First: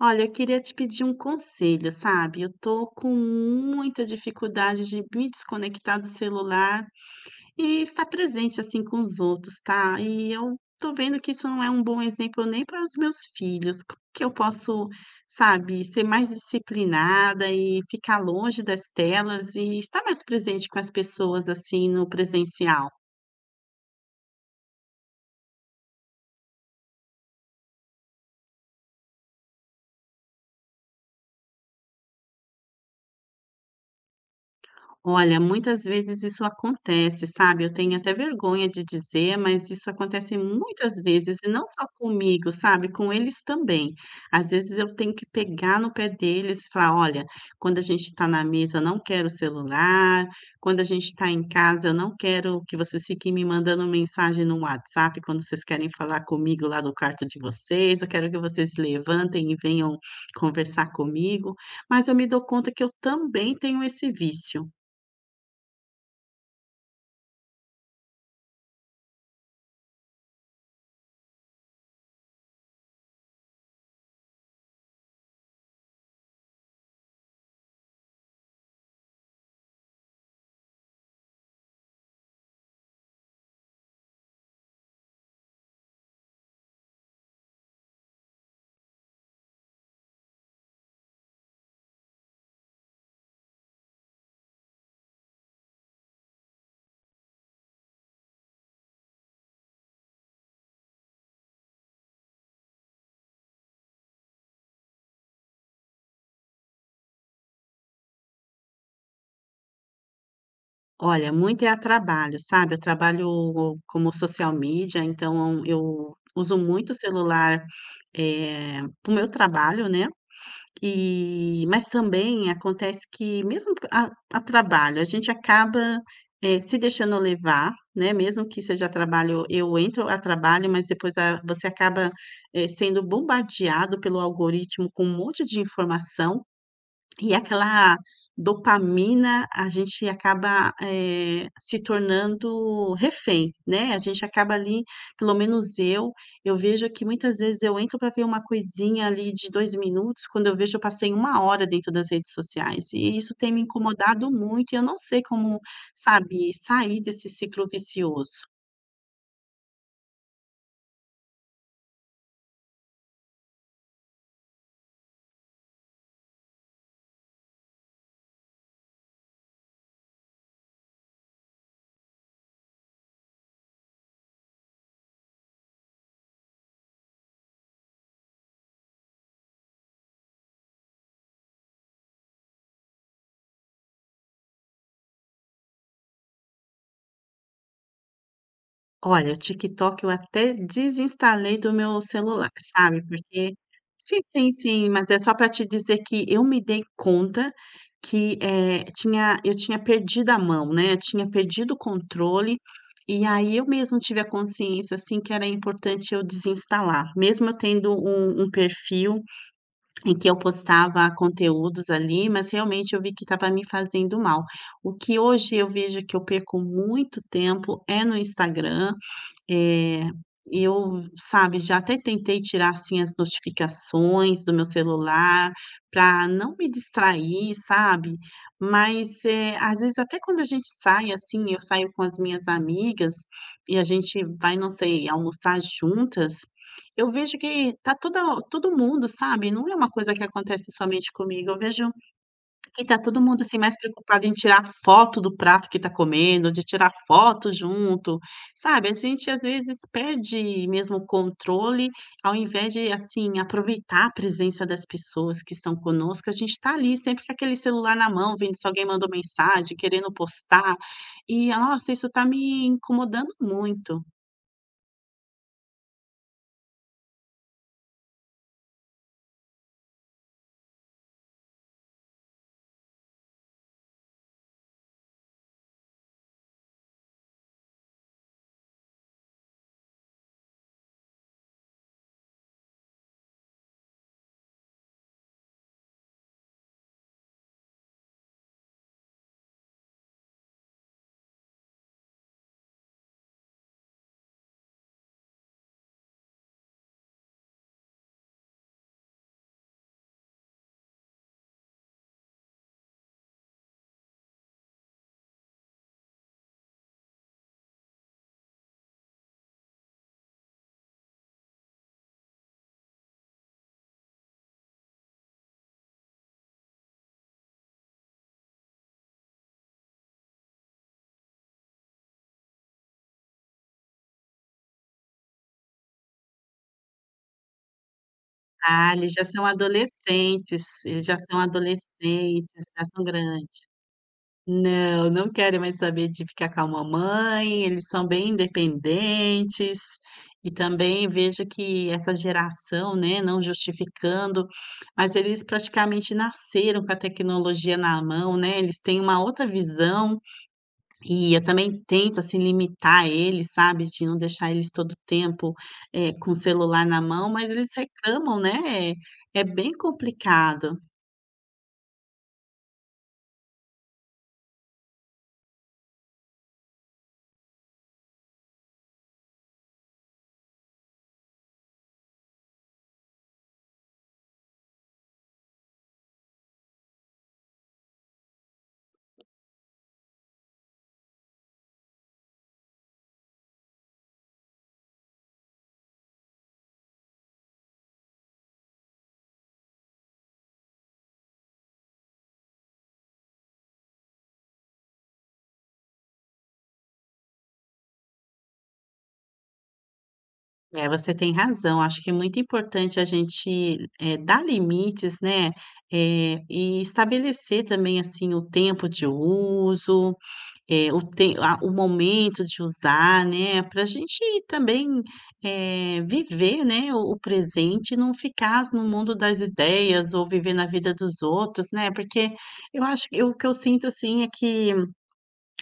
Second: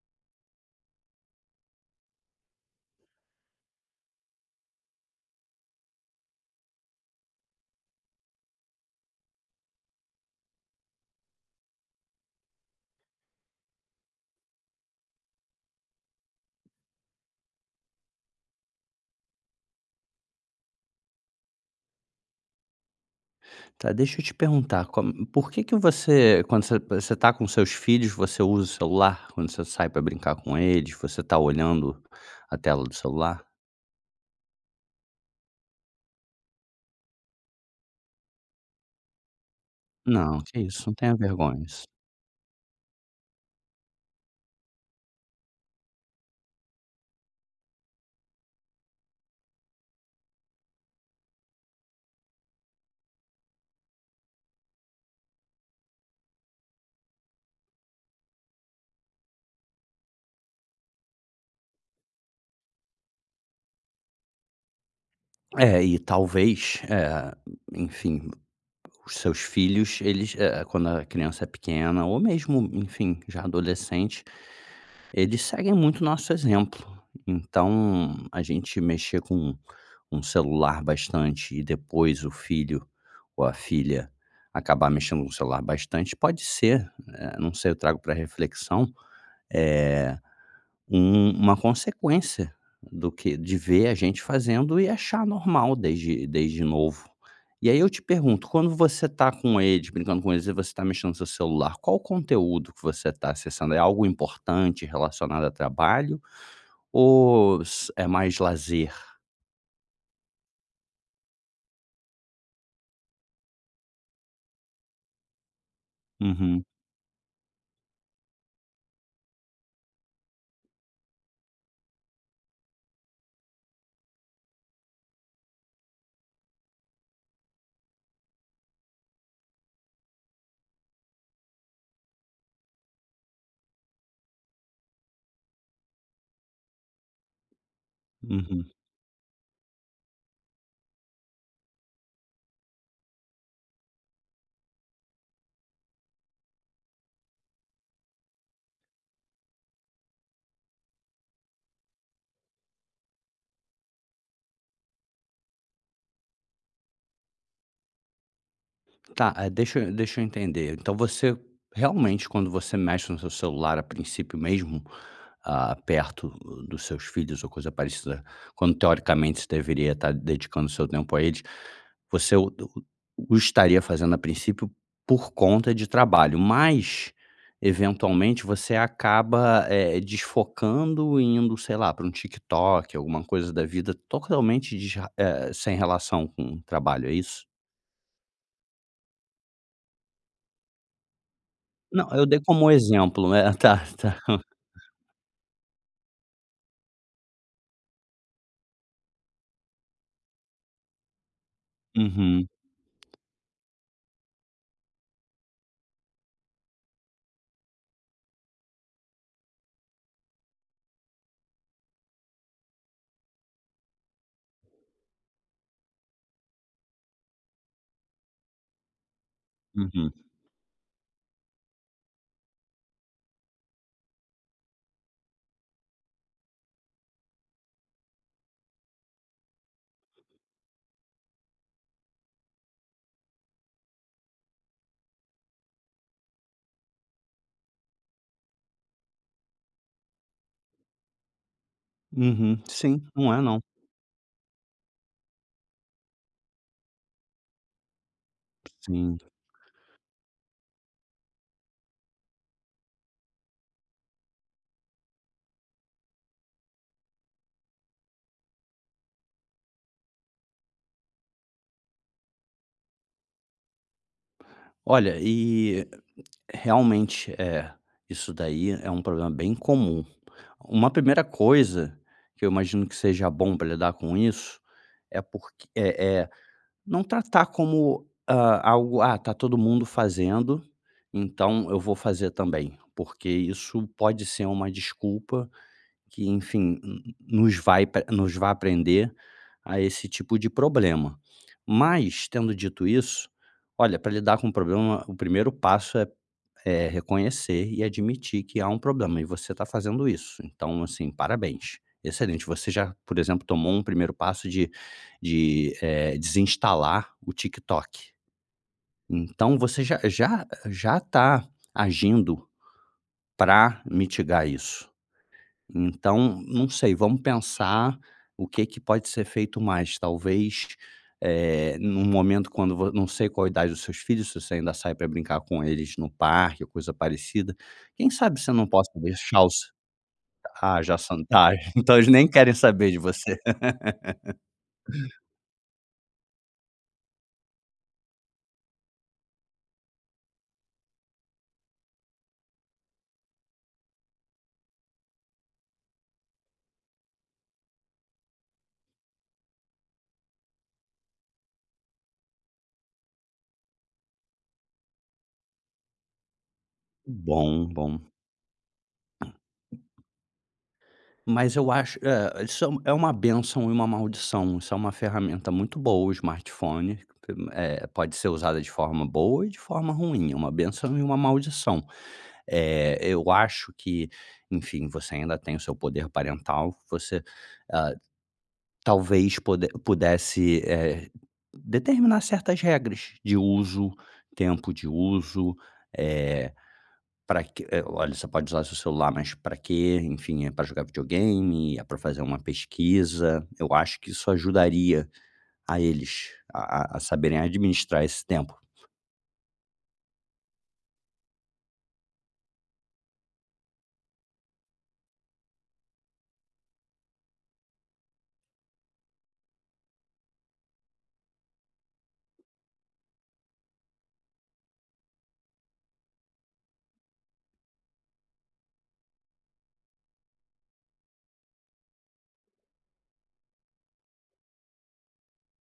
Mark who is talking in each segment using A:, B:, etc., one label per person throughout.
A: Olha, eu queria te pedir um conselho, sabe? Eu tô com muita dificuldade de me desconectar do celular e estar presente assim com os outros, tá? E eu tô vendo que isso não é um bom exemplo nem para os meus filhos. Como que eu posso, sabe, ser mais disciplinada e ficar longe das telas e estar mais presente com as pessoas assim no presencial?
B: Tá, deixa eu te perguntar, como por que que você, quando você tá com seus filhos, você usa o celular? Quando você sai pra brincar com eles, você tá olhando a tela do celular?
A: Olha, muitas vezes isso acontece, sabe, eu tenho até vergonha de dizer, mas isso
B: Não,
A: acontece
B: que isso, não
A: muitas
B: tenha
A: vezes e não
B: vergonha.
A: só comigo, sabe, com eles também. Às vezes eu tenho que pegar no pé deles e falar: "Olha, quando a gente está na mesa, eu não quero celular, quando a gente está em casa, eu não quero que vocês fiquem me mandando mensagem no WhatsApp quando vocês querem falar comigo lá no quarto de vocês, eu quero que vocês levantem e venham conversar comigo", mas eu me dou conta que eu também tenho esse vício.
B: É, e talvez, enfim, os seus filhos, eles, quando a criança é pequena ou mesmo, enfim, já adolescente, eles seguem muito nosso exemplo. Então, a gente mexer com um celular bastante e depois o filho ou a filha acabar mexendo com o celular bastante, pode ser, não sei, eu trago para reflexão, eh uma consequência do que de ver a gente fazendo e achar normal desde novo. E aí eu te pergunto, quando você tá com eles, brincando com eles e você tá mexendo no seu celular, qual o conteúdo que você tá acessando? É algo importante relacionado a trabalho ou s é mais lazer?
A: Olha, muito é a trabalho, sabe. Eu trabalho como social media, então eu uso
B: Uhum,
A: muito o celular, para o meu trabalho, né. E mas também acontece que mesmo a trabalho, a gente acaba, se deixando levar, né, mesmo que seja trabalho eu entro a trabalho, mas depois a você acaba, sendo bombardeado pelo algoritmo com um monte de informação, e aquela
B: uhum.
A: dopamina, a gente acaba, se tornando refém, né, a gente acaba ali pelo menos eu vejo que muitas vezes eu entro para ver uma coisinha ali de 2 minutos, quando eu vejo eu passei uma hora dentro das redes sociais, e isso tem me incomodado muito e eu não sei como, sabe, sair desse ciclo vicioso.
B: Tá, deixa eu entender. Então você realmente, quando você mexe no seu celular, a princípio mesmo, ah, perto dos seus filhos ou coisa parecida, quando teoricamente você deveria estar dedicando seu tempo a eles, você o estaria fazendo a princípio por conta de trabalho, mas eventualmente você acaba, desfocando e indo, sei lá, para um TikTok, alguma coisa da vida totalmente sem relação com o trabalho, é isso?
A: Olha, o TikTok eu até desinstalei do meu
B: Não, eu dei
A: celular,
B: como
A: sabe,
B: exemplo, é,
A: porque
B: tá, tá.
A: sim, sim, sim, mas é só para te dizer que eu me dei conta que, tinha eu tinha perdido a mão, né. Eu tinha perdido o
B: Uhum,
A: controle, e aí eu mesmo tive a consciência, assim, que era importante eu desinstalar, mesmo eu tendo um perfil em que eu postava conteúdos ali, mas realmente eu vi que estava me fazendo mal. O que hoje eu vejo que eu perco muito tempo é no Instagram, é,
B: uhum,
A: eu, sabe, já até tentei tirar, assim, as notificações do meu celular para não me distrair, sabe. Mas, às vezes até quando a gente sai, assim, eu saio com as minhas amigas e a gente vai, não sei, almoçar juntas, eu vejo que tá toda todo mundo, sabe, não é uma coisa que acontece somente comigo, eu vejo
B: uhum.
A: que tá
B: Sim,
A: todo
B: não é
A: mundo, assim,
B: não.
A: mais preocupado em tirar foto do prato que tá comendo, de tirar foto junto, sabe, a
B: Sim.
A: gente às vezes perde mesmo o controle, ao invés de, assim, aproveitar a presença das pessoas que estão conosco, a gente tá ali sempre com aquele celular na mão, vendo se alguém mandou mensagem, querendo postar, e nossa, isso tá me incomodando muito.
B: Olha, e realmente, é, isso daí é um problema bem comum. Uma primeira coisa que eu imagino que seja bom para lidar com isso, é porque não tratar como, hã, algo: "Ah, tá todo mundo fazendo, então eu vou fazer também", porque isso pode ser uma desculpa que, enfim, n nos vai pre nos vai aprender a esse tipo de problema. Mas, tendo dito isso, olha, para lidar com o problema, o primeiro passo é reconhecer e admitir que há um problema, e você está fazendo isso. Então, assim, parabéns, excelente. Você já, por exemplo, tomou um primeiro passo de desinstalar o TikTok. Então você já está agindo para mitigar isso. Então, não sei, vamos pensar o que que pode ser feito mais. Talvez, num momento quando vo não sei qual a idade dos seus filhos, se você ainda sai para brincar com eles no parque ou coisa parecida, quem sabe você não possa
A: Ah, eles já
B: deixar
A: são
B: os
A: adolescentes,
B: ah, já
A: eles já
B: são
A: são
B: tá, então eles nem querem
A: adolescentes, já
B: saber de
A: são
B: você.
A: grandes. Não, não querem mais saber de ficar com a mamãe, eles são bem independentes. E também vejo que essa geração, né, não justificando, mas eles praticamente nasceram com a tecnologia na mão, né? Eles têm uma outra visão e eu também tento, assim, limitar eles, sabe? De não deixar eles todo tempo, com o celular na mão, mas
B: Bom,
A: eles
B: bom.
A: reclamam, né? É é bem complicado.
B: Mas eu acho é, isso é é uma benção e uma maldição, isso é uma ferramenta muito boa, o smartphone, pode ser usada de forma boa e de forma ruim, é uma benção e uma maldição. Eu acho que, enfim, você ainda tem o seu poder parental, você, ah, talvez pode pudesse, determinar certas regras de uso, tempo de uso, para que olha, você pode usar seu celular, mas para quê? Enfim, é pra jogar videogame, é pra fazer uma pesquisa. Eu acho que isso ajudaria a eles a saberem administrar esse tempo.
A: É, você tem razão. Acho que é muito importante a gente, dar limites, né, e estabelecer também, assim, o tempo de uso, eh, o tem a o momento de usar, né, para a gente também, viver, né, o presente e não ficar no mundo das ideias ou viver na vida dos outros, né, porque eu acho eu o que eu sinto, assim, é que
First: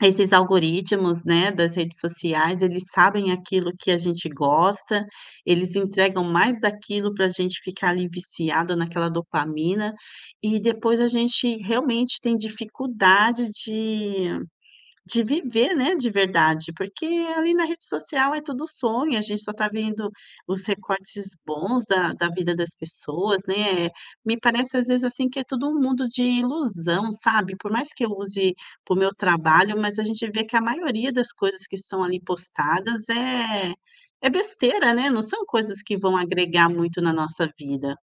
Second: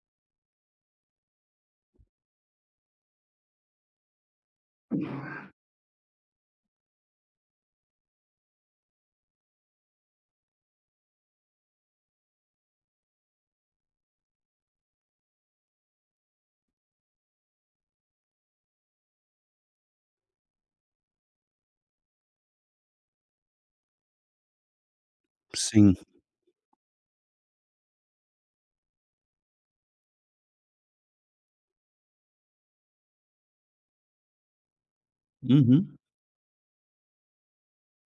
A: esses algoritmos, né, das redes sociais, eles sabem aquilo que a gente gosta, eles entregam mais daquilo para a gente ficar ali viciado naquela dopamina, e depois a gente realmente tem dificuldade de viver, né, de verdade, porque ali na rede social é tudo sonho, a gente só tá vendo os recortes bons da vida das pessoas, né. Me parece às vezes, assim, que é tudo um
B: Sim.
A: mundo de ilusão, sabe. Por mais que eu use para o meu trabalho, mas a gente vê que a maioria das coisas que são ali postadas é é besteira, né, não são coisas
B: Uhum.
A: que vão agregar muito na nossa vida.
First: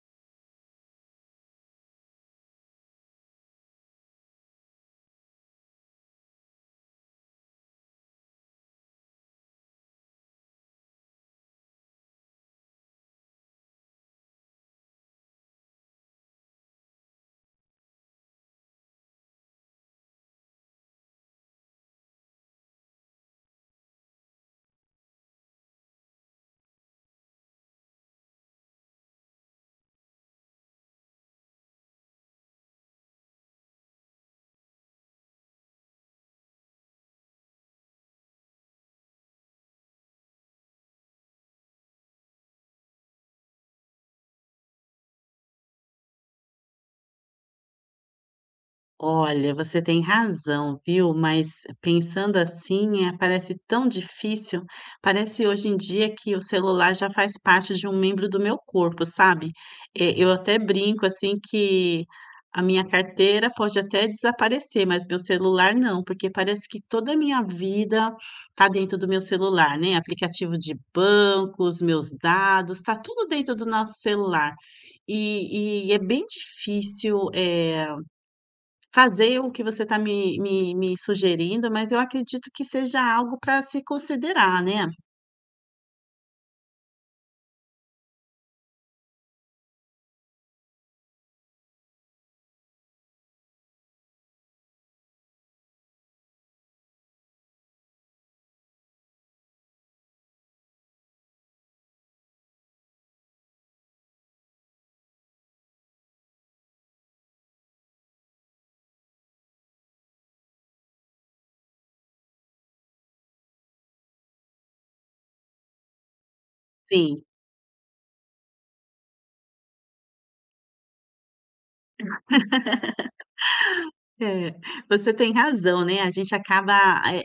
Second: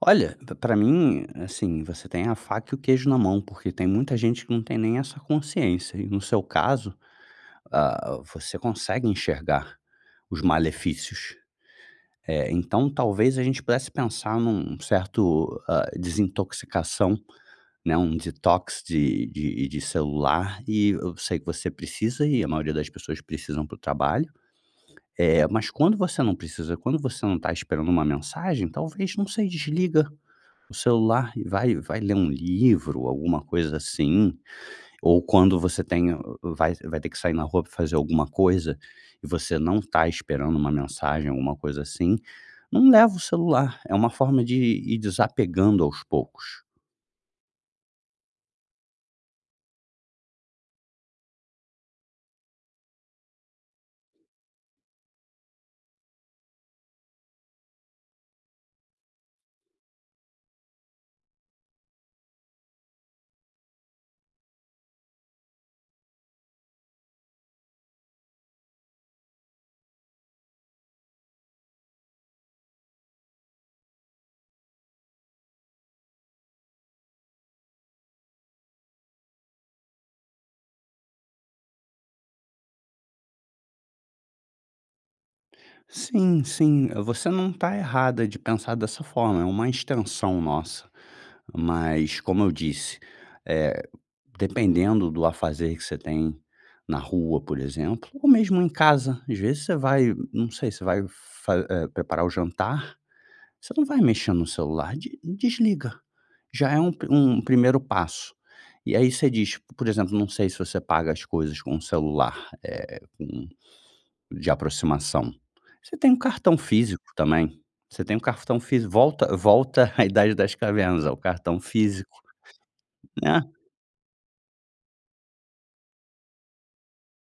B: Olha, p pra mim, assim, você tem a faca e o queijo na mão, porque tem muita gente que não tem nem essa consciência, e no seu caso, ah, você consegue enxergar os malefícios. Então talvez a gente pudesse pensar num certo, ah, desintoxicação, né, um detox de celular e eu sei que você precisa e a maioria das pessoas precisam para o trabalho. É, mas quando você não precisa, quando você não está esperando uma mensagem, talvez, não sei, desliga o celular e vai ler um livro, alguma coisa assim, ou quando você tem vai ter que sair na rua para fazer alguma coisa, e você não está esperando uma mensagem, alguma coisa assim, não leva o celular, é uma forma de ir desapegando aos poucos.
A: Olha, você tem razão, viu? Mas pensando assim, parece tão difícil. Parece hoje em dia que o celular já faz parte de um membro do meu corpo, sabe? Eu até brinco assim que a minha carteira pode até desaparecer, mas meu celular não, porque parece que toda a minha vida tá dentro do meu celular, né? Aplicativo de bancos, meus dados, tá tudo dentro do nosso celular. E é bem difícil. Fazer o que você está me sugerindo, mas eu acredito que seja algo para se considerar, né.
B: Sim, sim, você não está errada de pensar dessa forma, é uma extensão nossa. Mas, como eu disse, eh, dependendo do afazer que você tem na rua, por exemplo, ou mesmo em casa, às vezes você vai, não sei, você vai preparar o jantar, você não vai mexer no celular, de desliga. Já é um pri um primeiro passo. E aí você diz, por exemplo, não sei se você paga as coisas com o celular, de aproximação. Você tem um cartão físico
A: Sim,
B: também. Você tem um cartão físico, volta à idade das cavernas, ao cartão físico, né.
A: é, você tem razão, né, a gente acaba,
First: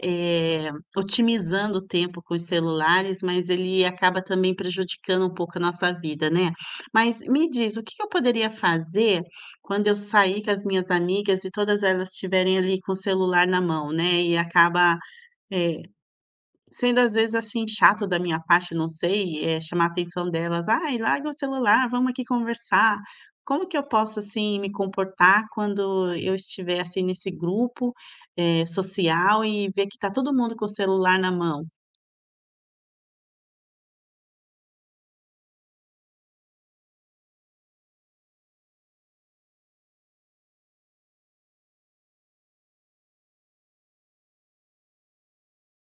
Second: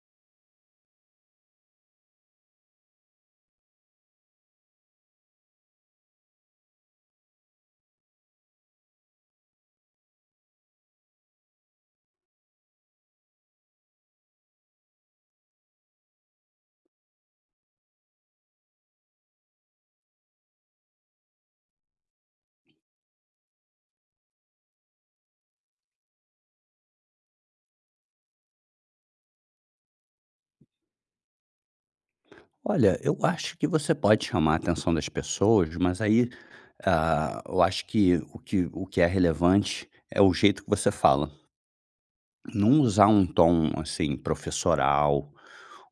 A: otimizando o tempo com os celulares, mas ele acaba também prejudicando um pouco a nossa vida, né. Mas me diz, o que que eu poderia fazer quando eu sair com as minhas amigas e todas elas estiverem ali com o celular na mão, né, e acaba, eh sendo às vezes, assim, chato da minha parte, não sei, chamar a atenção delas: "Ai, larga o celular, vamos aqui conversar". Como que eu posso, assim, me comportar quando eu estiver, assim, nesse grupo, social e ver que tá todo mundo com o celular na mão?
B: Olha, eu acho que você pode chamar a atenção das pessoas, mas aí, ah, eu acho que o que é relevante é o jeito que você fala. Não usar um tom, assim, professoral,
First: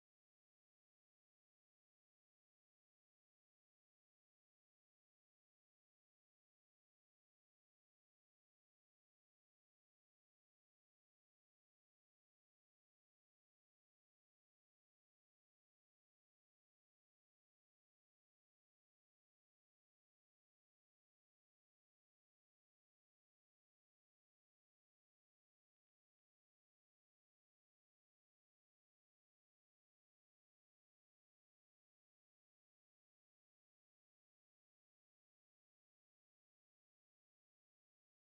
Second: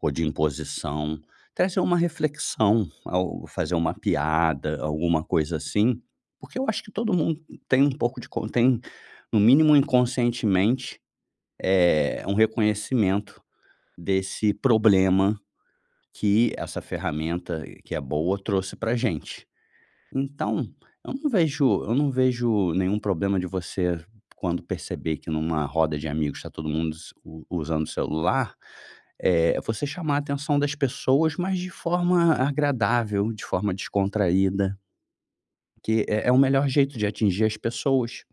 B: ou de imposição. Trazer uma reflexão, ao fazer uma piada, alguma coisa assim, porque eu acho que todo mundo tem um pouco de con tem, no mínimo inconscientemente, um reconhecimento desse problema que essa ferramenta, que é boa, trouxe pra gente. Então, eu não vejo nenhum problema de você, quando perceber que numa roda de amigos está todo mundo s u usando o celular, é você chamar a atenção das pessoas, mas de forma agradável, de forma descontraída, que é o melhor jeito de atingir as pessoas.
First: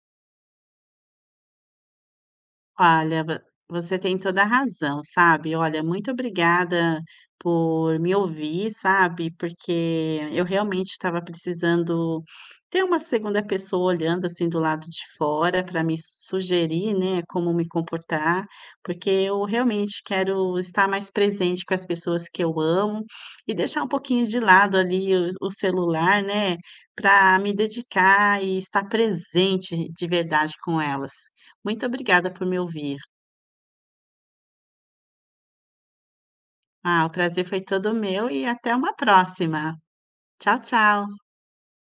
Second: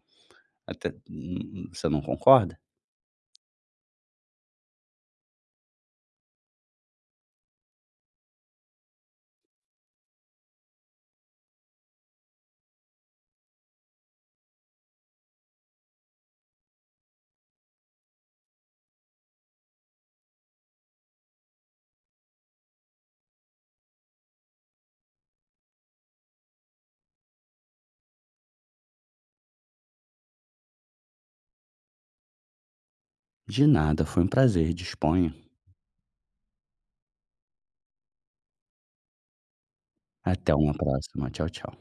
B: Até você não concorda?
A: Olha, vo você tem toda a razão, sabe. Olha, muito obrigada por me ouvir, sabe, porque eu realmente estava precisando ter uma segunda pessoa olhando, assim, do lado de fora para me sugerir, né, como me comportar, porque eu realmente quero estar mais presente com as pessoas que eu amo e deixar um pouquinho de lado ali o celular, né, para me dedicar e estar presente de verdade com elas. Muito obrigada por me ouvir.
B: De nada, foi um prazer, disponha.
A: Ah, o prazer foi todo meu e até uma próxima.
B: Até
A: Tchau,
B: uma
A: tchau.
B: próxima. Tchau, tchau.